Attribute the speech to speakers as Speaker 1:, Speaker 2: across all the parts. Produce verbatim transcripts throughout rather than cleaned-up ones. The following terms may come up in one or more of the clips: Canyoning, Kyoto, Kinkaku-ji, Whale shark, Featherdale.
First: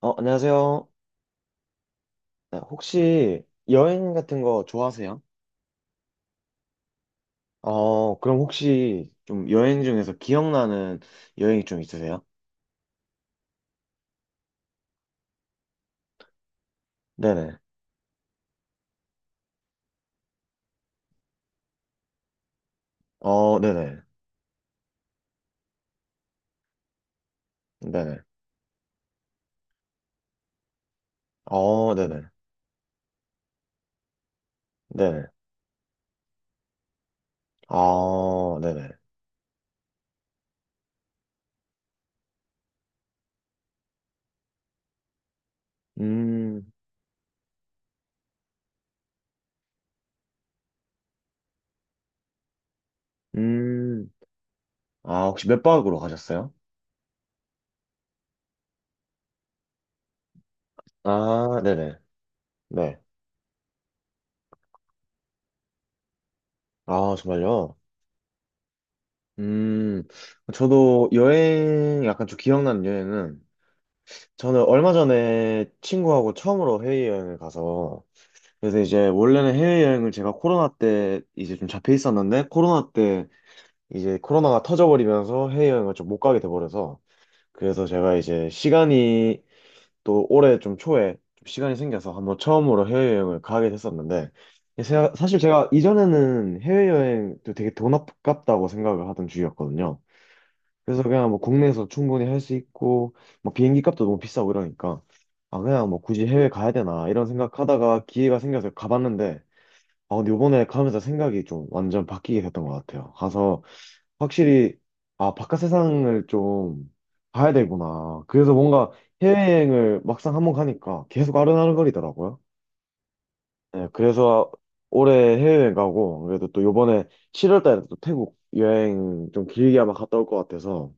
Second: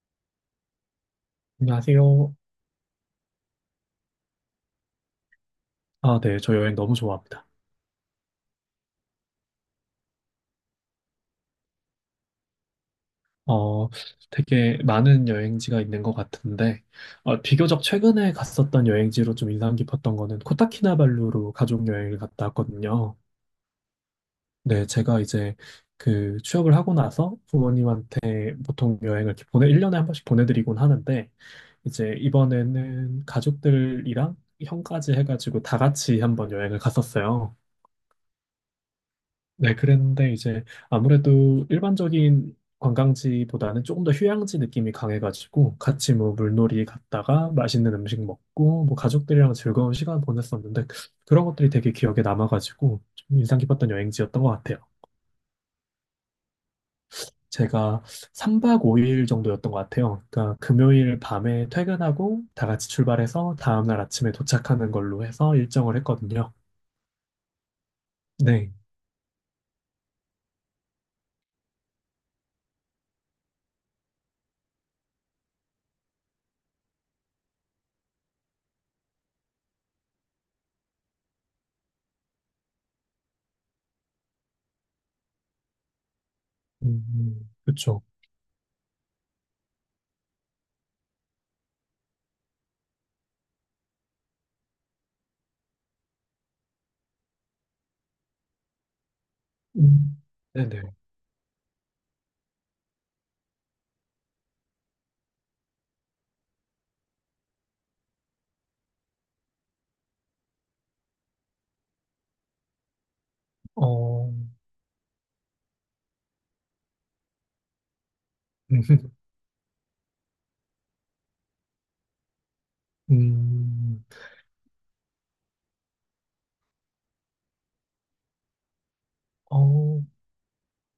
Speaker 1: 어, 안녕하세요.
Speaker 2: 안녕하세요.
Speaker 1: 네, 혹시 여행 같은 거 좋아하세요?
Speaker 2: 아, 네. 저 여행 너무 좋아합니다.
Speaker 1: 어, 그럼 혹시 좀 여행 중에서 기억나는 여행이 좀 있으세요?
Speaker 2: 어, 되게 많은 여행지가 있는 것 같은데, 어,
Speaker 1: 네네.
Speaker 2: 비교적 최근에 갔었던 여행지로 좀 인상 깊었던 거는 코타키나발루로 가족 여행을 갔다 왔거든요.
Speaker 1: 어, 네네.
Speaker 2: 네, 제가 이제 그 취업을 하고 나서
Speaker 1: 네네.
Speaker 2: 부모님한테 보통 여행을 이렇게 보내, 일 년에 한 번씩 보내드리곤 하는데,
Speaker 1: 어,
Speaker 2: 이제
Speaker 1: 네네.
Speaker 2: 이번에는 가족들이랑 형까지
Speaker 1: 네네.
Speaker 2: 해가지고 다 같이 한번 여행을 갔었어요.
Speaker 1: 어, 네네.
Speaker 2: 네, 그랬는데 이제 아무래도 일반적인 관광지보다는 조금 더 휴양지 느낌이 강해가지고 같이 뭐
Speaker 1: 음,
Speaker 2: 물놀이 갔다가 맛있는 음식 먹고 뭐 가족들이랑 즐거운 시간 보냈었는데 그런 것들이 되게 기억에 남아가지고 좀 인상 깊었던
Speaker 1: 음.
Speaker 2: 여행지였던 것 같아요.
Speaker 1: 아, 혹시 몇 박으로 가셨어요?
Speaker 2: 제가 삼 박 오 일 정도였던 것 같아요. 그러니까 금요일
Speaker 1: 아,
Speaker 2: 밤에
Speaker 1: 네네.
Speaker 2: 퇴근하고 다 같이
Speaker 1: 네.
Speaker 2: 출발해서 다음날 아침에 도착하는 걸로 해서 일정을 했거든요.
Speaker 1: 아, 정말요?
Speaker 2: 네.
Speaker 1: 음, 저도 여행, 약간 좀 기억나는 여행은, 저는 얼마 전에 친구하고 처음으로 해외여행을 가서, 그래서 이제 원래는 해외여행을 제가 코로나 때 이제 좀 잡혀 있었는데 코로나 때 이제 코로나가 터져버리면서 해외여행을 좀 못 가게 돼버려서
Speaker 2: 음, 음,
Speaker 1: 그래서
Speaker 2: 그쵸.
Speaker 1: 제가 이제 시간이 또 올해 좀 초에 좀 시간이 생겨서 한번 처음으로 해외여행을 가게 됐었는데 사- 사실 제가 이전에는 해외여행도 되게 돈 아깝다고 생각을 하던 주의였거든요.
Speaker 2: 음, 네네.
Speaker 1: 그래서 그냥 뭐 국내에서 충분히 할 수 있고 뭐 비행기 값도 너무 비싸고 이러니까 아 그냥 뭐 굳이 해외 가야 되나 이런 생각하다가 기회가 생겨서 가봤는데 아, 근데 요번에 가면서 생각이 좀 완전 바뀌게 됐던 것 같아요. 가서
Speaker 2: 어,
Speaker 1: 확실히, 아, 바깥 세상을 좀 봐야 되구나. 그래서 뭔가 해외여행을 막상 한번 가니까 계속 아른아른거리더라고요. 네,
Speaker 2: 음,
Speaker 1: 그래서 올해 해외여행 가고, 그래도 또 요번에 칠월 달에 또 태국 여행 좀 길게 아마
Speaker 2: 어,
Speaker 1: 갔다 올 것 같아서,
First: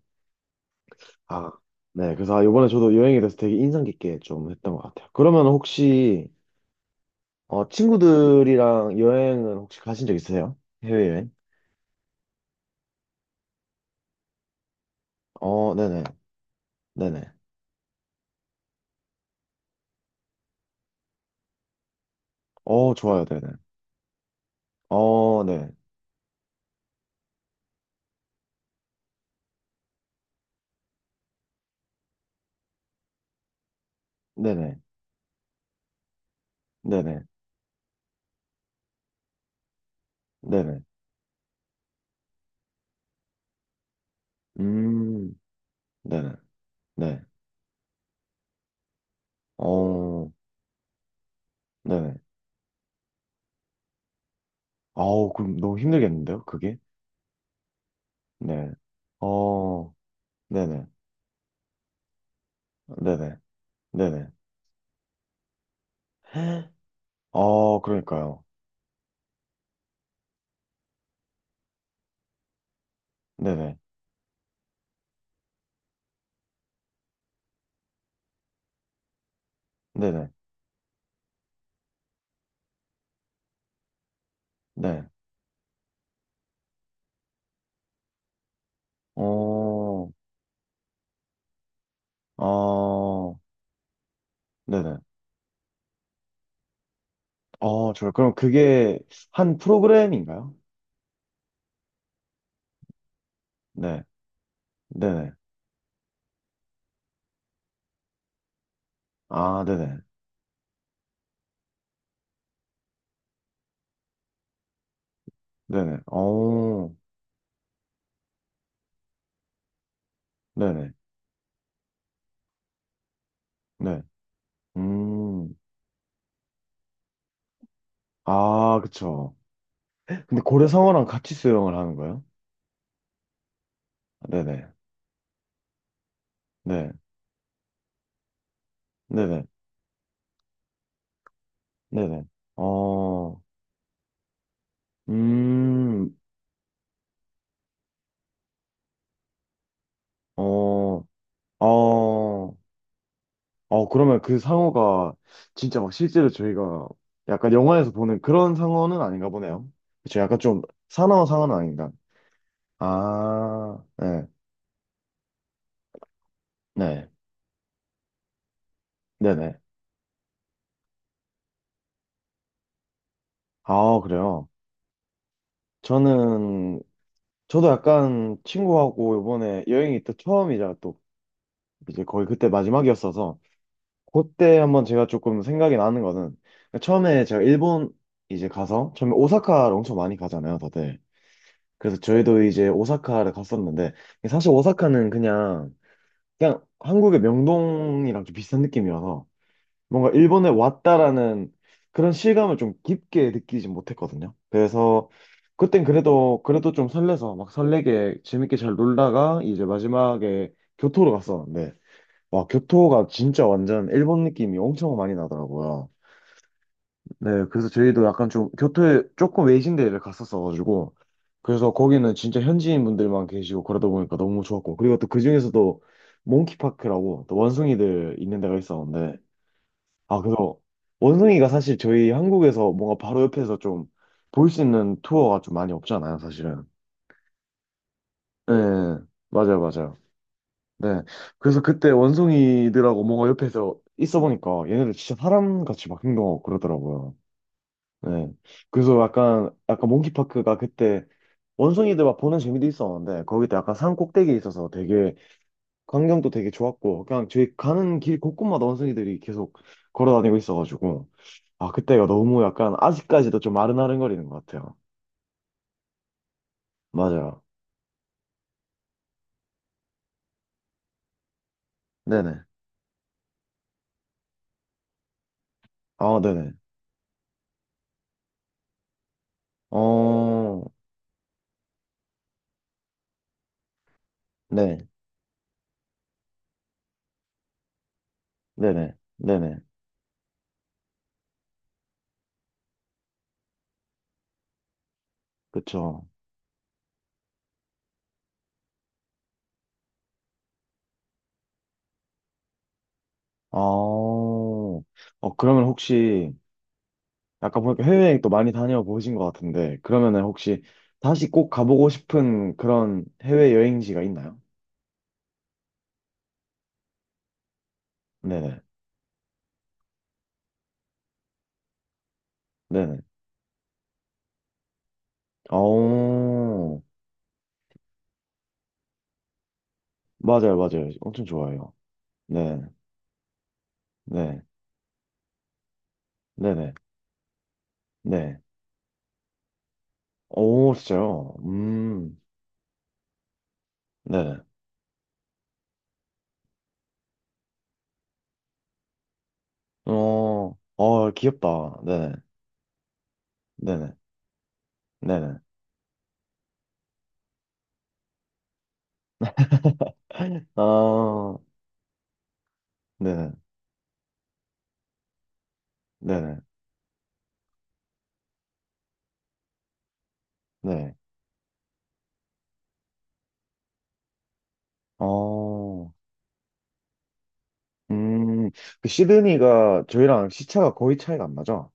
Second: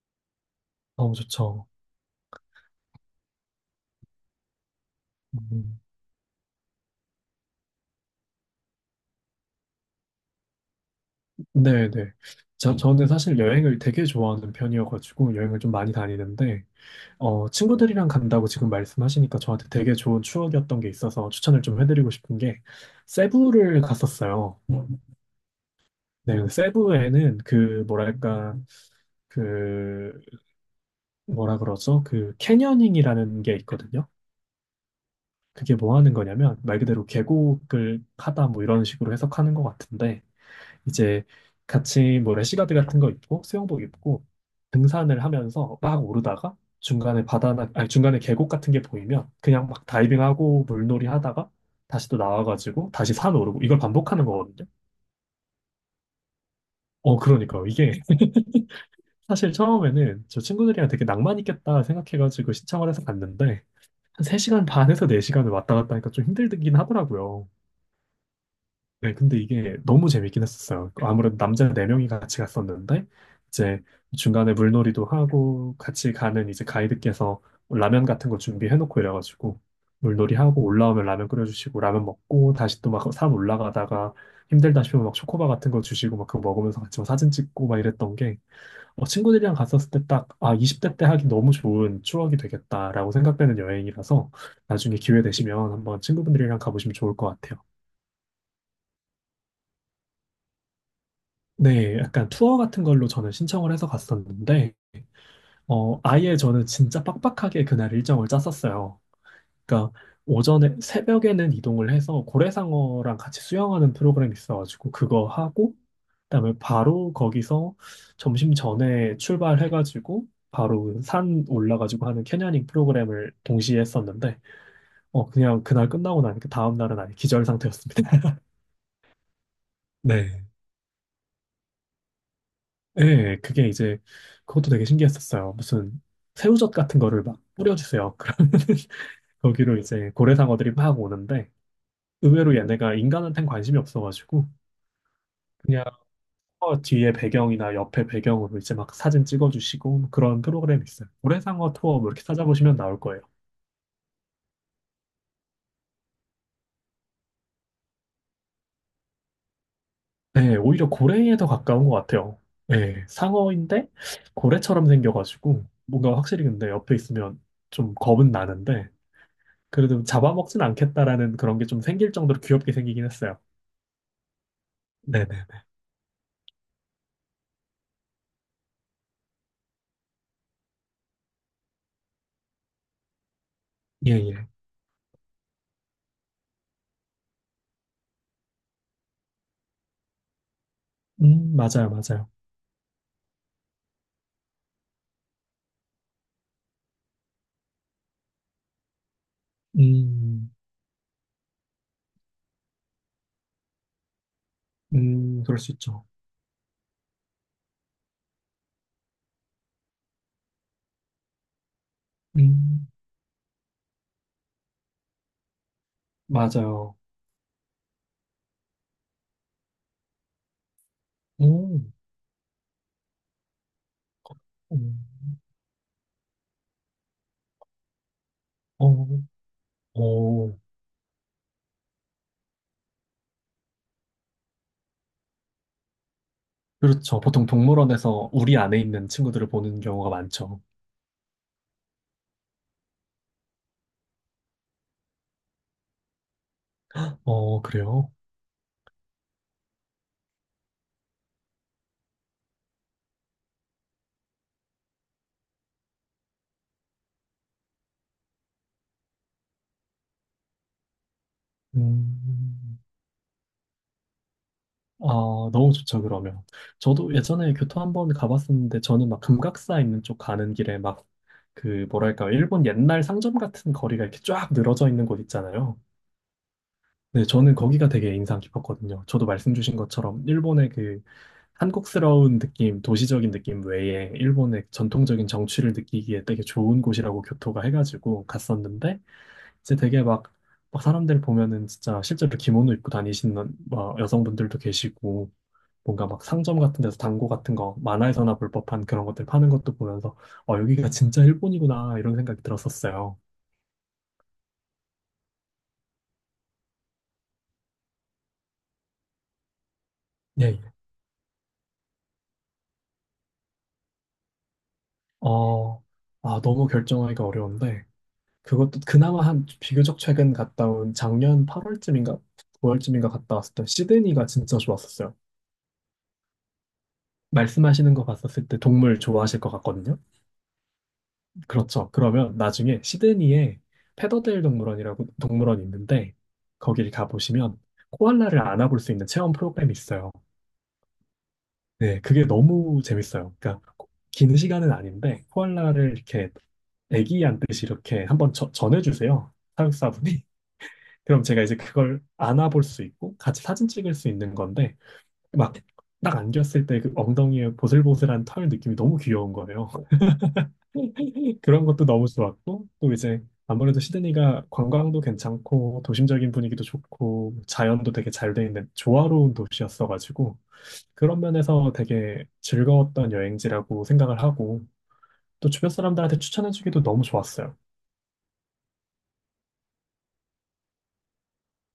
Speaker 2: 어,
Speaker 1: 아,
Speaker 2: 좋죠.
Speaker 1: 네, 그래서 아, 요번에 저도 여행에 대해서 되게 인상 깊게 좀 했던 것 같아요. 그러면
Speaker 2: 음,
Speaker 1: 혹시, 어, 친구들이랑 여행을 혹시 가신 적 있으세요? 해외여행?
Speaker 2: 네, 네. 저, 저는 사실 여행을 되게 좋아하는 편이어가지고 여행을 좀
Speaker 1: 어,
Speaker 2: 많이
Speaker 1: 네네.
Speaker 2: 다니는데,
Speaker 1: 네네.
Speaker 2: 어, 친구들이랑 간다고 지금 말씀하시니까 저한테 되게 좋은 추억이었던 게 있어서 추천을 좀 해드리고 싶은 게,
Speaker 1: 어, 좋아요. 네네.
Speaker 2: 세부를 갔었어요.
Speaker 1: 어, 네.
Speaker 2: 네, 세부에는 그, 뭐랄까, 그, 뭐라 그러죠? 그, 캐녀닝이라는 게 있거든요.
Speaker 1: 네네.
Speaker 2: 그게 뭐 하는 거냐면, 말 그대로
Speaker 1: 네네.
Speaker 2: 계곡을 하다 뭐 이런 식으로 해석하는 것 같은데,
Speaker 1: 네네.
Speaker 2: 이제 같이 뭐 래시가드 같은 거 입고 수영복 입고 등산을
Speaker 1: 음,
Speaker 2: 하면서 막
Speaker 1: 네네.
Speaker 2: 오르다가
Speaker 1: 네.
Speaker 2: 중간에 바다나 아니 중간에 계곡 같은 게 보이면 그냥 막
Speaker 1: 어,
Speaker 2: 다이빙하고 물놀이 하다가 다시
Speaker 1: 네네.
Speaker 2: 또 나와가지고 다시 산 오르고 이걸 반복하는 거거든요.
Speaker 1: 아우, 그럼 너무 힘들겠는데요? 그게?
Speaker 2: 어 그러니까요. 이게
Speaker 1: 네.
Speaker 2: 사실
Speaker 1: 어,
Speaker 2: 처음에는 저
Speaker 1: 네네.
Speaker 2: 친구들이랑 되게 낭만 있겠다 생각해가지고 신청을 해서
Speaker 1: 네네.
Speaker 2: 갔는데 한
Speaker 1: 네네.
Speaker 2: 세 시간 반에서 네 시간을 왔다 갔다 하니까 좀 힘들긴 하더라고요.
Speaker 1: 어, 그러니까요.
Speaker 2: 네, 근데 이게 너무 재밌긴 했었어요. 그 아무래도 남자 네명이 같이 갔었는데,
Speaker 1: 네네.
Speaker 2: 이제 중간에 물놀이도 하고, 같이 가는 이제 가이드께서 라면 같은 거 준비해놓고 이래가지고,
Speaker 1: 네네.
Speaker 2: 물놀이 하고, 올라오면 라면 끓여주시고, 라면 먹고, 다시 또 막 산 올라가다가, 힘들다
Speaker 1: 네.
Speaker 2: 싶으면 막 초코바 같은 거 주시고, 막 그거 먹으면서 같이 막 사진 찍고 막 이랬던 게, 어, 친구들이랑 갔었을 때
Speaker 1: 어,
Speaker 2: 딱, 아, 이십 대 때 하기 너무 좋은 추억이 되겠다라고
Speaker 1: 어,
Speaker 2: 생각되는 여행이라서,
Speaker 1: 네네.
Speaker 2: 나중에 기회 되시면 한번 친구분들이랑 가보시면 좋을 것 같아요.
Speaker 1: 어, 좋아요. 그럼 그게 한 프로그램인가요?
Speaker 2: 네, 약간 투어 같은 걸로 저는 신청을 해서
Speaker 1: 네.
Speaker 2: 갔었는데,
Speaker 1: 네네.
Speaker 2: 어, 아예 저는 진짜 빡빡하게 그날 일정을 짰었어요.
Speaker 1: 아,
Speaker 2: 그러니까
Speaker 1: 네네.
Speaker 2: 오전에, 새벽에는 이동을 해서 고래상어랑 같이 수영하는 프로그램이 있어가지고 그거 하고,
Speaker 1: 네네.
Speaker 2: 그다음에
Speaker 1: 어,
Speaker 2: 바로 거기서 점심 전에 출발해가지고
Speaker 1: 네네.
Speaker 2: 바로 산 올라가지고 하는 캐녀닝 프로그램을 동시에
Speaker 1: 네.
Speaker 2: 했었는데, 어,
Speaker 1: 음,
Speaker 2: 그냥 그날 끝나고 나니까 다음 날은 아예 기절 상태였습니다.
Speaker 1: 아, 그쵸. 근데
Speaker 2: 네.
Speaker 1: 고래 상어랑 같이 수영을 하는 거예요?
Speaker 2: 예, 그게 이제
Speaker 1: 네네.
Speaker 2: 그것도 되게 신기했었어요. 무슨 새우젓
Speaker 1: 네.
Speaker 2: 같은 거를 막 뿌려주세요. 그러면
Speaker 1: 네네.
Speaker 2: 거기로 이제 고래상어들이 막 오는데
Speaker 1: 네네.
Speaker 2: 의외로 얘네가
Speaker 1: 어,
Speaker 2: 인간한텐 관심이 없어가지고 그냥
Speaker 1: 음,
Speaker 2: 어, 뒤에 배경이나 옆에 배경으로 이제 막 사진 찍어주시고 뭐 그런 프로그램이
Speaker 1: 어,
Speaker 2: 있어요. 고래상어 투어 뭐 이렇게
Speaker 1: 어,
Speaker 2: 찾아보시면 나올 거예요.
Speaker 1: 어, 그러면 그 상어가 진짜 막 실제로 저희가 약간 영화에서 보는 그런 상어는 아닌가 보네요. 그쵸. 약간
Speaker 2: 네,
Speaker 1: 좀
Speaker 2: 오히려
Speaker 1: 사나운
Speaker 2: 고래에 더
Speaker 1: 상어는
Speaker 2: 가까운
Speaker 1: 아닌가.
Speaker 2: 것 같아요. 네,
Speaker 1: 아,
Speaker 2: 상어인데
Speaker 1: 네.
Speaker 2: 고래처럼 생겨가지고 뭔가 확실히 근데 옆에
Speaker 1: 네.
Speaker 2: 있으면 좀 겁은 나는데
Speaker 1: 네네.
Speaker 2: 그래도 잡아먹진 않겠다라는 그런 게 좀 생길 정도로 귀엽게 생기긴 했어요.
Speaker 1: 아, 그래요.
Speaker 2: 네네네.
Speaker 1: 저는, 저도 약간 친구하고 이번에 여행이 또 처음이자 또 이제 거의 그때 마지막이었어서
Speaker 2: 예, 예.
Speaker 1: 그때 한번 제가 조금 생각이 나는 거는 그러니까 처음에 제가 일본 이제 가서 처음에 오사카를 엄청 많이 가잖아요, 다들.
Speaker 2: 음, 맞아요,
Speaker 1: 그래서
Speaker 2: 맞아요.
Speaker 1: 저희도 이제 오사카를 갔었는데 사실 오사카는 그냥 그냥 한국의 명동이랑 좀 비슷한 느낌이어서 뭔가 일본에
Speaker 2: 음,
Speaker 1: 왔다라는 그런 실감을 좀 깊게 느끼지 못했거든요. 그래서
Speaker 2: 음, 그럴 수
Speaker 1: 그땐
Speaker 2: 있죠.
Speaker 1: 그래도 그래도 좀 설레서 막 설레게 재밌게 잘 놀다가 이제 마지막에 교토로 갔었는데 와,
Speaker 2: 음,
Speaker 1: 교토가 진짜 완전 일본 느낌이 엄청 많이 나더라고요.
Speaker 2: 맞아요.
Speaker 1: 네, 그래서 저희도 약간 좀 교토에 조금 외진 데를 갔었어가지고, 그래서
Speaker 2: 음,
Speaker 1: 거기는 진짜 현지인 분들만 계시고 그러다 보니까 너무 좋았고, 그리고
Speaker 2: 음,
Speaker 1: 또 그중에서도 몽키파크라고 또 원숭이들 있는 데가
Speaker 2: 어,
Speaker 1: 있었는데, 아,
Speaker 2: 어,
Speaker 1: 그래서 원숭이가 사실 저희 한국에서 뭔가 바로 옆에서 좀 볼 수 있는 투어가 좀 많이 없잖아요, 사실은.
Speaker 2: 그렇죠. 보통 동물원에서
Speaker 1: 네,
Speaker 2: 우리 안에 있는 친구들을
Speaker 1: 맞아요,
Speaker 2: 보는
Speaker 1: 맞아요.
Speaker 2: 경우가 많죠.
Speaker 1: 네. 그래서 그때 원숭이들하고 뭔가 옆에서 있어 보니까 얘네들 진짜 사람같이 막 행동하고 그러더라고요.
Speaker 2: 어, 그래요?
Speaker 1: 네. 그래서 약간, 약간 몽키파크가 그때 원숭이들 막 보는 재미도 있었는데 거기도 약간 산 꼭대기에 있어서 되게 광경도 되게 좋았고 그냥 저희 가는 길 곳곳마다 원숭이들이 계속 걸어 다니고 있어가지고 아, 그때가 너무 약간
Speaker 2: 음,
Speaker 1: 아직까지도 좀 아른아른거리는 것 같아요.
Speaker 2: 아, 너무 좋죠, 그러면. 저도
Speaker 1: 맞아요.
Speaker 2: 예전에 교토 한번 가봤었는데, 저는 막 금각사 있는 쪽 가는 길에 막, 그, 뭐랄까,
Speaker 1: 네네.
Speaker 2: 일본 옛날 상점 같은 거리가 이렇게 쫙 늘어져 있는 곳 있잖아요.
Speaker 1: 아, 네네.
Speaker 2: 네, 저는 거기가 되게 인상 깊었거든요. 저도 말씀 주신 것처럼,
Speaker 1: 어,
Speaker 2: 일본의 그, 한국스러운 느낌, 도시적인 느낌 외에, 일본의
Speaker 1: 네.
Speaker 2: 전통적인 정취를 느끼기에 되게 좋은 곳이라고 교토가 해가지고
Speaker 1: 네네.
Speaker 2: 갔었는데,
Speaker 1: 네네.
Speaker 2: 이제 되게 막, 막 사람들 보면은 진짜 실제로 기모노 입고 다니시는 막 여성분들도 계시고,
Speaker 1: 그쵸.
Speaker 2: 뭔가 막 상점 같은 데서 당고 같은 거 만화에서나 볼 법한 그런 것들 파는 것도 보면서 어, 여기가 진짜 일본이구나 이런 생각이 들었었어요.
Speaker 1: 어, 어, 그러면 혹시, 아까 보니까 해외여행 또 많이 다녀보신 것 같은데, 그러면은
Speaker 2: 예,
Speaker 1: 혹시
Speaker 2: 예.
Speaker 1: 다시 꼭 가보고 싶은 그런 해외여행지가 있나요?
Speaker 2: 어, 아, 너무 결정하기가 어려운데
Speaker 1: 네네,
Speaker 2: 그것도 그나마 한 비교적 최근 갔다 온 작년 팔 월쯤인가
Speaker 1: 네네.
Speaker 2: 구 월쯤인가 갔다 왔을 때 시드니가 진짜 좋았었어요.
Speaker 1: 어,
Speaker 2: 말씀하시는 거 봤었을 때 동물 좋아하실 것 같거든요.
Speaker 1: 맞아요, 맞아요. 엄청 좋아요.
Speaker 2: 그렇죠. 그러면
Speaker 1: 네,
Speaker 2: 나중에 시드니에
Speaker 1: 네,
Speaker 2: 페더데일 동물원이라고 동물원이 있는데
Speaker 1: 네네,
Speaker 2: 거기를 가보시면
Speaker 1: 네.
Speaker 2: 코알라를 안아볼 수 있는 체험 프로그램이 있어요.
Speaker 1: 오, 진짜요?
Speaker 2: 네,
Speaker 1: 음,
Speaker 2: 그게 너무 재밌어요. 그러니까 고- 긴
Speaker 1: 네네.
Speaker 2: 시간은 아닌데 코알라를 이렇게 애기한듯이 이렇게 한번 저- 전해주세요. 사육사분이.
Speaker 1: 어, 어,
Speaker 2: 그럼 제가 이제
Speaker 1: 귀엽다.
Speaker 2: 그걸
Speaker 1: 네네,
Speaker 2: 안아볼 수 있고 같이 사진 찍을
Speaker 1: 네네,
Speaker 2: 수 있는 건데
Speaker 1: 네네.
Speaker 2: 막 딱 안겼을 때 그 엉덩이에 보슬보슬한 털 느낌이 너무 귀여운 거예요.
Speaker 1: 아,
Speaker 2: 그런 것도 너무 좋았고 또 이제
Speaker 1: 네네,
Speaker 2: 아무래도 시드니가 관광도 괜찮고 도심적인
Speaker 1: 네네,
Speaker 2: 분위기도 좋고 자연도 되게 잘 돼 있는 조화로운 도시였어가지고
Speaker 1: 네.
Speaker 2: 그런 면에서 되게 즐거웠던 여행지라고 생각을 하고 또 주변
Speaker 1: 어,
Speaker 2: 사람들한테 추천해주기도 너무 좋았어요.
Speaker 1: 음, 그 시드니가 저희랑 시차가 거의 차이가 안 나죠?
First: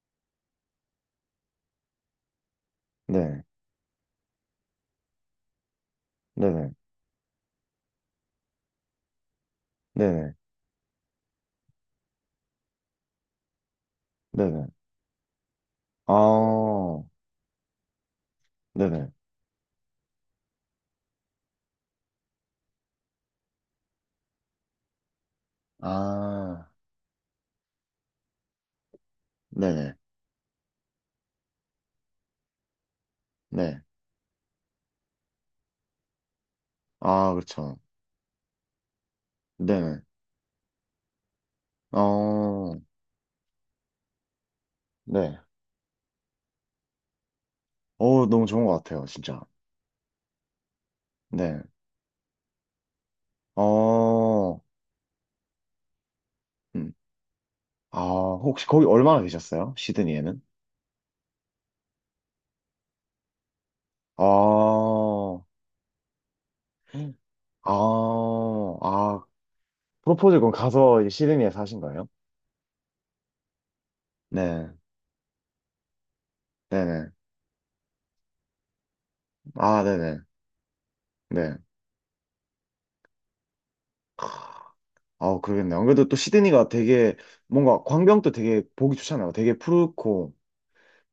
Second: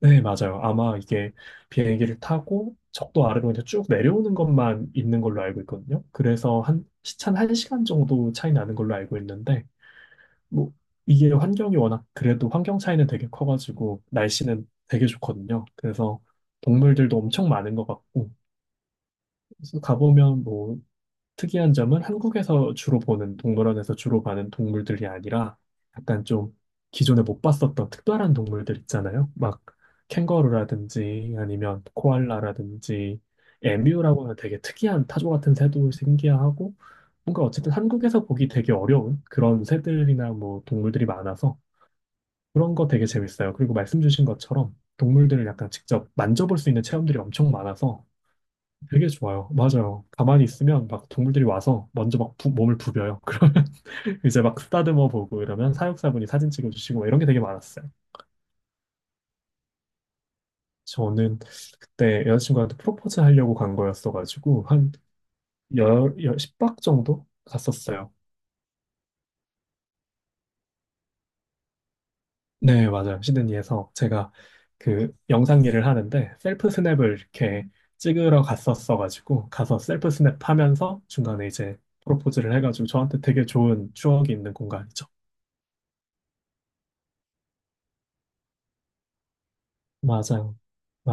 Speaker 2: 네, 맞아요. 아마 이게 비행기를 타고 적도
Speaker 1: 네,
Speaker 2: 아래로 이제 쭉 내려오는 것만 있는 걸로 알고 있거든요. 그래서
Speaker 1: 네네,
Speaker 2: 한 시차 한시간 정도 차이 나는 걸로 알고 있는데
Speaker 1: 네네,
Speaker 2: 뭐 이게 환경이 워낙 그래도 환경 차이는 되게 커가지고
Speaker 1: 네네.
Speaker 2: 날씨는 되게 좋거든요.
Speaker 1: 아,
Speaker 2: 그래서 동물들도 엄청 많은 것 같고
Speaker 1: 네네.
Speaker 2: 그래서 가보면 뭐 특이한 점은 한국에서 주로 보는, 동물원에서 주로 봐는 동물들이 아니라 약간 좀
Speaker 1: 아,
Speaker 2: 기존에 못 봤었던 특별한 동물들 있잖아요. 막
Speaker 1: 네네,
Speaker 2: 캥거루라든지 아니면 코알라라든지
Speaker 1: 네.
Speaker 2: 에뮤라고 는 되게 특이한 타조 같은 새도 신기하고
Speaker 1: 아,
Speaker 2: 뭔가 어쨌든
Speaker 1: 그렇죠.
Speaker 2: 한국에서 보기 되게 어려운 그런
Speaker 1: 네네.
Speaker 2: 새들이나 뭐 동물들이 많아서
Speaker 1: 어,
Speaker 2: 그런 거 되게 재밌어요. 그리고 말씀 주신 것처럼
Speaker 1: 네.
Speaker 2: 동물들을 약간 직접 만져볼 수 있는 체험들이 엄청 많아서
Speaker 1: 어, 너무 좋은 것 같아요,
Speaker 2: 되게
Speaker 1: 진짜.
Speaker 2: 좋아요. 맞아요. 가만히 있으면 막 동물들이
Speaker 1: 네.
Speaker 2: 와서 먼저 막 부- 몸을 부벼요. 그러면 이제 막
Speaker 1: 어,
Speaker 2: 쓰다듬어 보고 이러면 사육사분이 사진
Speaker 1: 음.
Speaker 2: 찍어주시고 막 이런 게 되게 많았어요.
Speaker 1: 아, 혹시 거기 얼마나 계셨어요? 시드니에는?
Speaker 2: 저는 그때 여자친구한테 프로포즈 하려고 간
Speaker 1: 아,
Speaker 2: 거였어가지고 한 열, 열, 십 박 정도 갔었어요.
Speaker 1: 아, 아, 프로포즈 건 가서 이제 시드니에 사신 거예요?
Speaker 2: 네, 맞아요. 시드니에서 제가
Speaker 1: 네,
Speaker 2: 그 영상 일을 하는데 셀프
Speaker 1: 네네.
Speaker 2: 스냅을 이렇게 찍으러 갔었어가지고 가서
Speaker 1: 아,
Speaker 2: 셀프
Speaker 1: 네네.
Speaker 2: 스냅 하면서 중간에
Speaker 1: 네.
Speaker 2: 이제 프로포즈를 해가지고 저한테 되게 좋은 추억이 있는 공간이죠.
Speaker 1: 아, 그러겠네. 안 그래도 또 시드니가 되게 뭔가 광경도 되게 보기 좋잖아요. 되게 푸르고
Speaker 2: 맞아요.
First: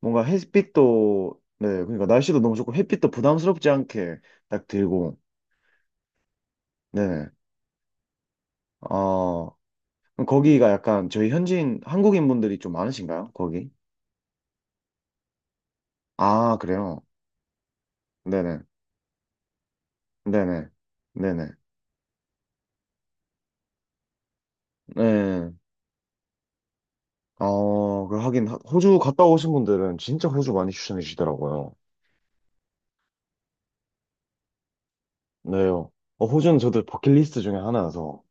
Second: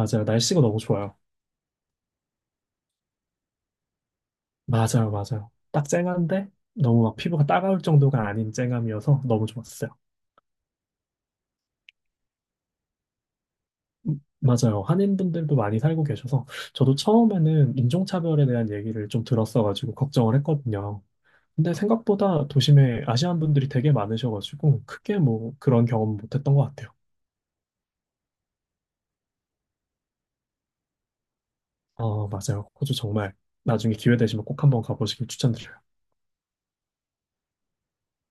Speaker 1: 뭔가
Speaker 2: 날씨가 너무 좋아요.
Speaker 1: 햇빛도 네, 그러니까 날씨도 너무 좋고 햇빛도 부담스럽지 않게 딱
Speaker 2: 맞아요.
Speaker 1: 들고
Speaker 2: 맞아요. 딱 쨍한데 너무 막
Speaker 1: 네.
Speaker 2: 피부가 따가울 정도가 아닌 쨍함이어서 너무
Speaker 1: 아,
Speaker 2: 좋았어요.
Speaker 1: 그럼 거기가 약간 저희 현지인 한국인 분들이 좀 많으신가요? 거기?
Speaker 2: 음, 맞아요. 한인분들도 많이 살고 계셔서
Speaker 1: 아,
Speaker 2: 저도
Speaker 1: 그래요.
Speaker 2: 처음에는 인종차별에
Speaker 1: 네네.
Speaker 2: 대한 얘기를 좀 들었어가지고 걱정을
Speaker 1: 네네.
Speaker 2: 했거든요.
Speaker 1: 네네.
Speaker 2: 근데 생각보다 도심에 아시안 분들이 되게 많으셔가지고 크게
Speaker 1: 네.
Speaker 2: 뭐 그런 경험 못했던 것 같아요.
Speaker 1: 어, 그 하긴 하- 호주 갔다 오신 분들은 진짜 호주 많이 추천해 주시더라고요.
Speaker 2: 어, 맞아요. 호주 정말 나중에 기회 되시면 꼭 한번 가보시길 추천드려요.
Speaker 1: 네요. 어, 호주는 저도 버킷리스트 중에 하나여서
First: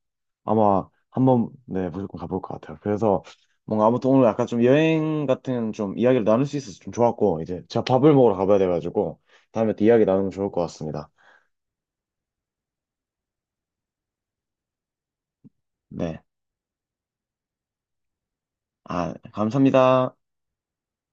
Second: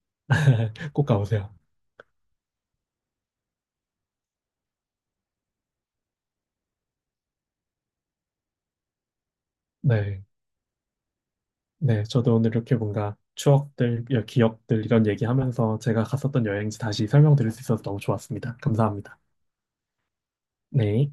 Speaker 1: 아마
Speaker 2: 꼭
Speaker 1: 한번
Speaker 2: 가보세요.
Speaker 1: 네 무조건 가볼 것 같아요. 그래서 뭔가 아무튼 오늘 약간 좀 여행 같은 좀 이야기를 나눌 수 있어서 좀 좋았고 이제 제가 밥을 먹으러 가봐야 돼가지고 다음에 또 이야기
Speaker 2: 네.
Speaker 1: 나누면 좋을 것 같습니다.
Speaker 2: 네, 저도 오늘 이렇게 뭔가 추억들, 여- 기억들 이런 얘기하면서 제가
Speaker 1: 네,
Speaker 2: 갔었던 여행지 다시 설명드릴 수 있어서 너무 좋았습니다.
Speaker 1: 아
Speaker 2: 감사합니다.
Speaker 1: 감사합니다.
Speaker 2: 네.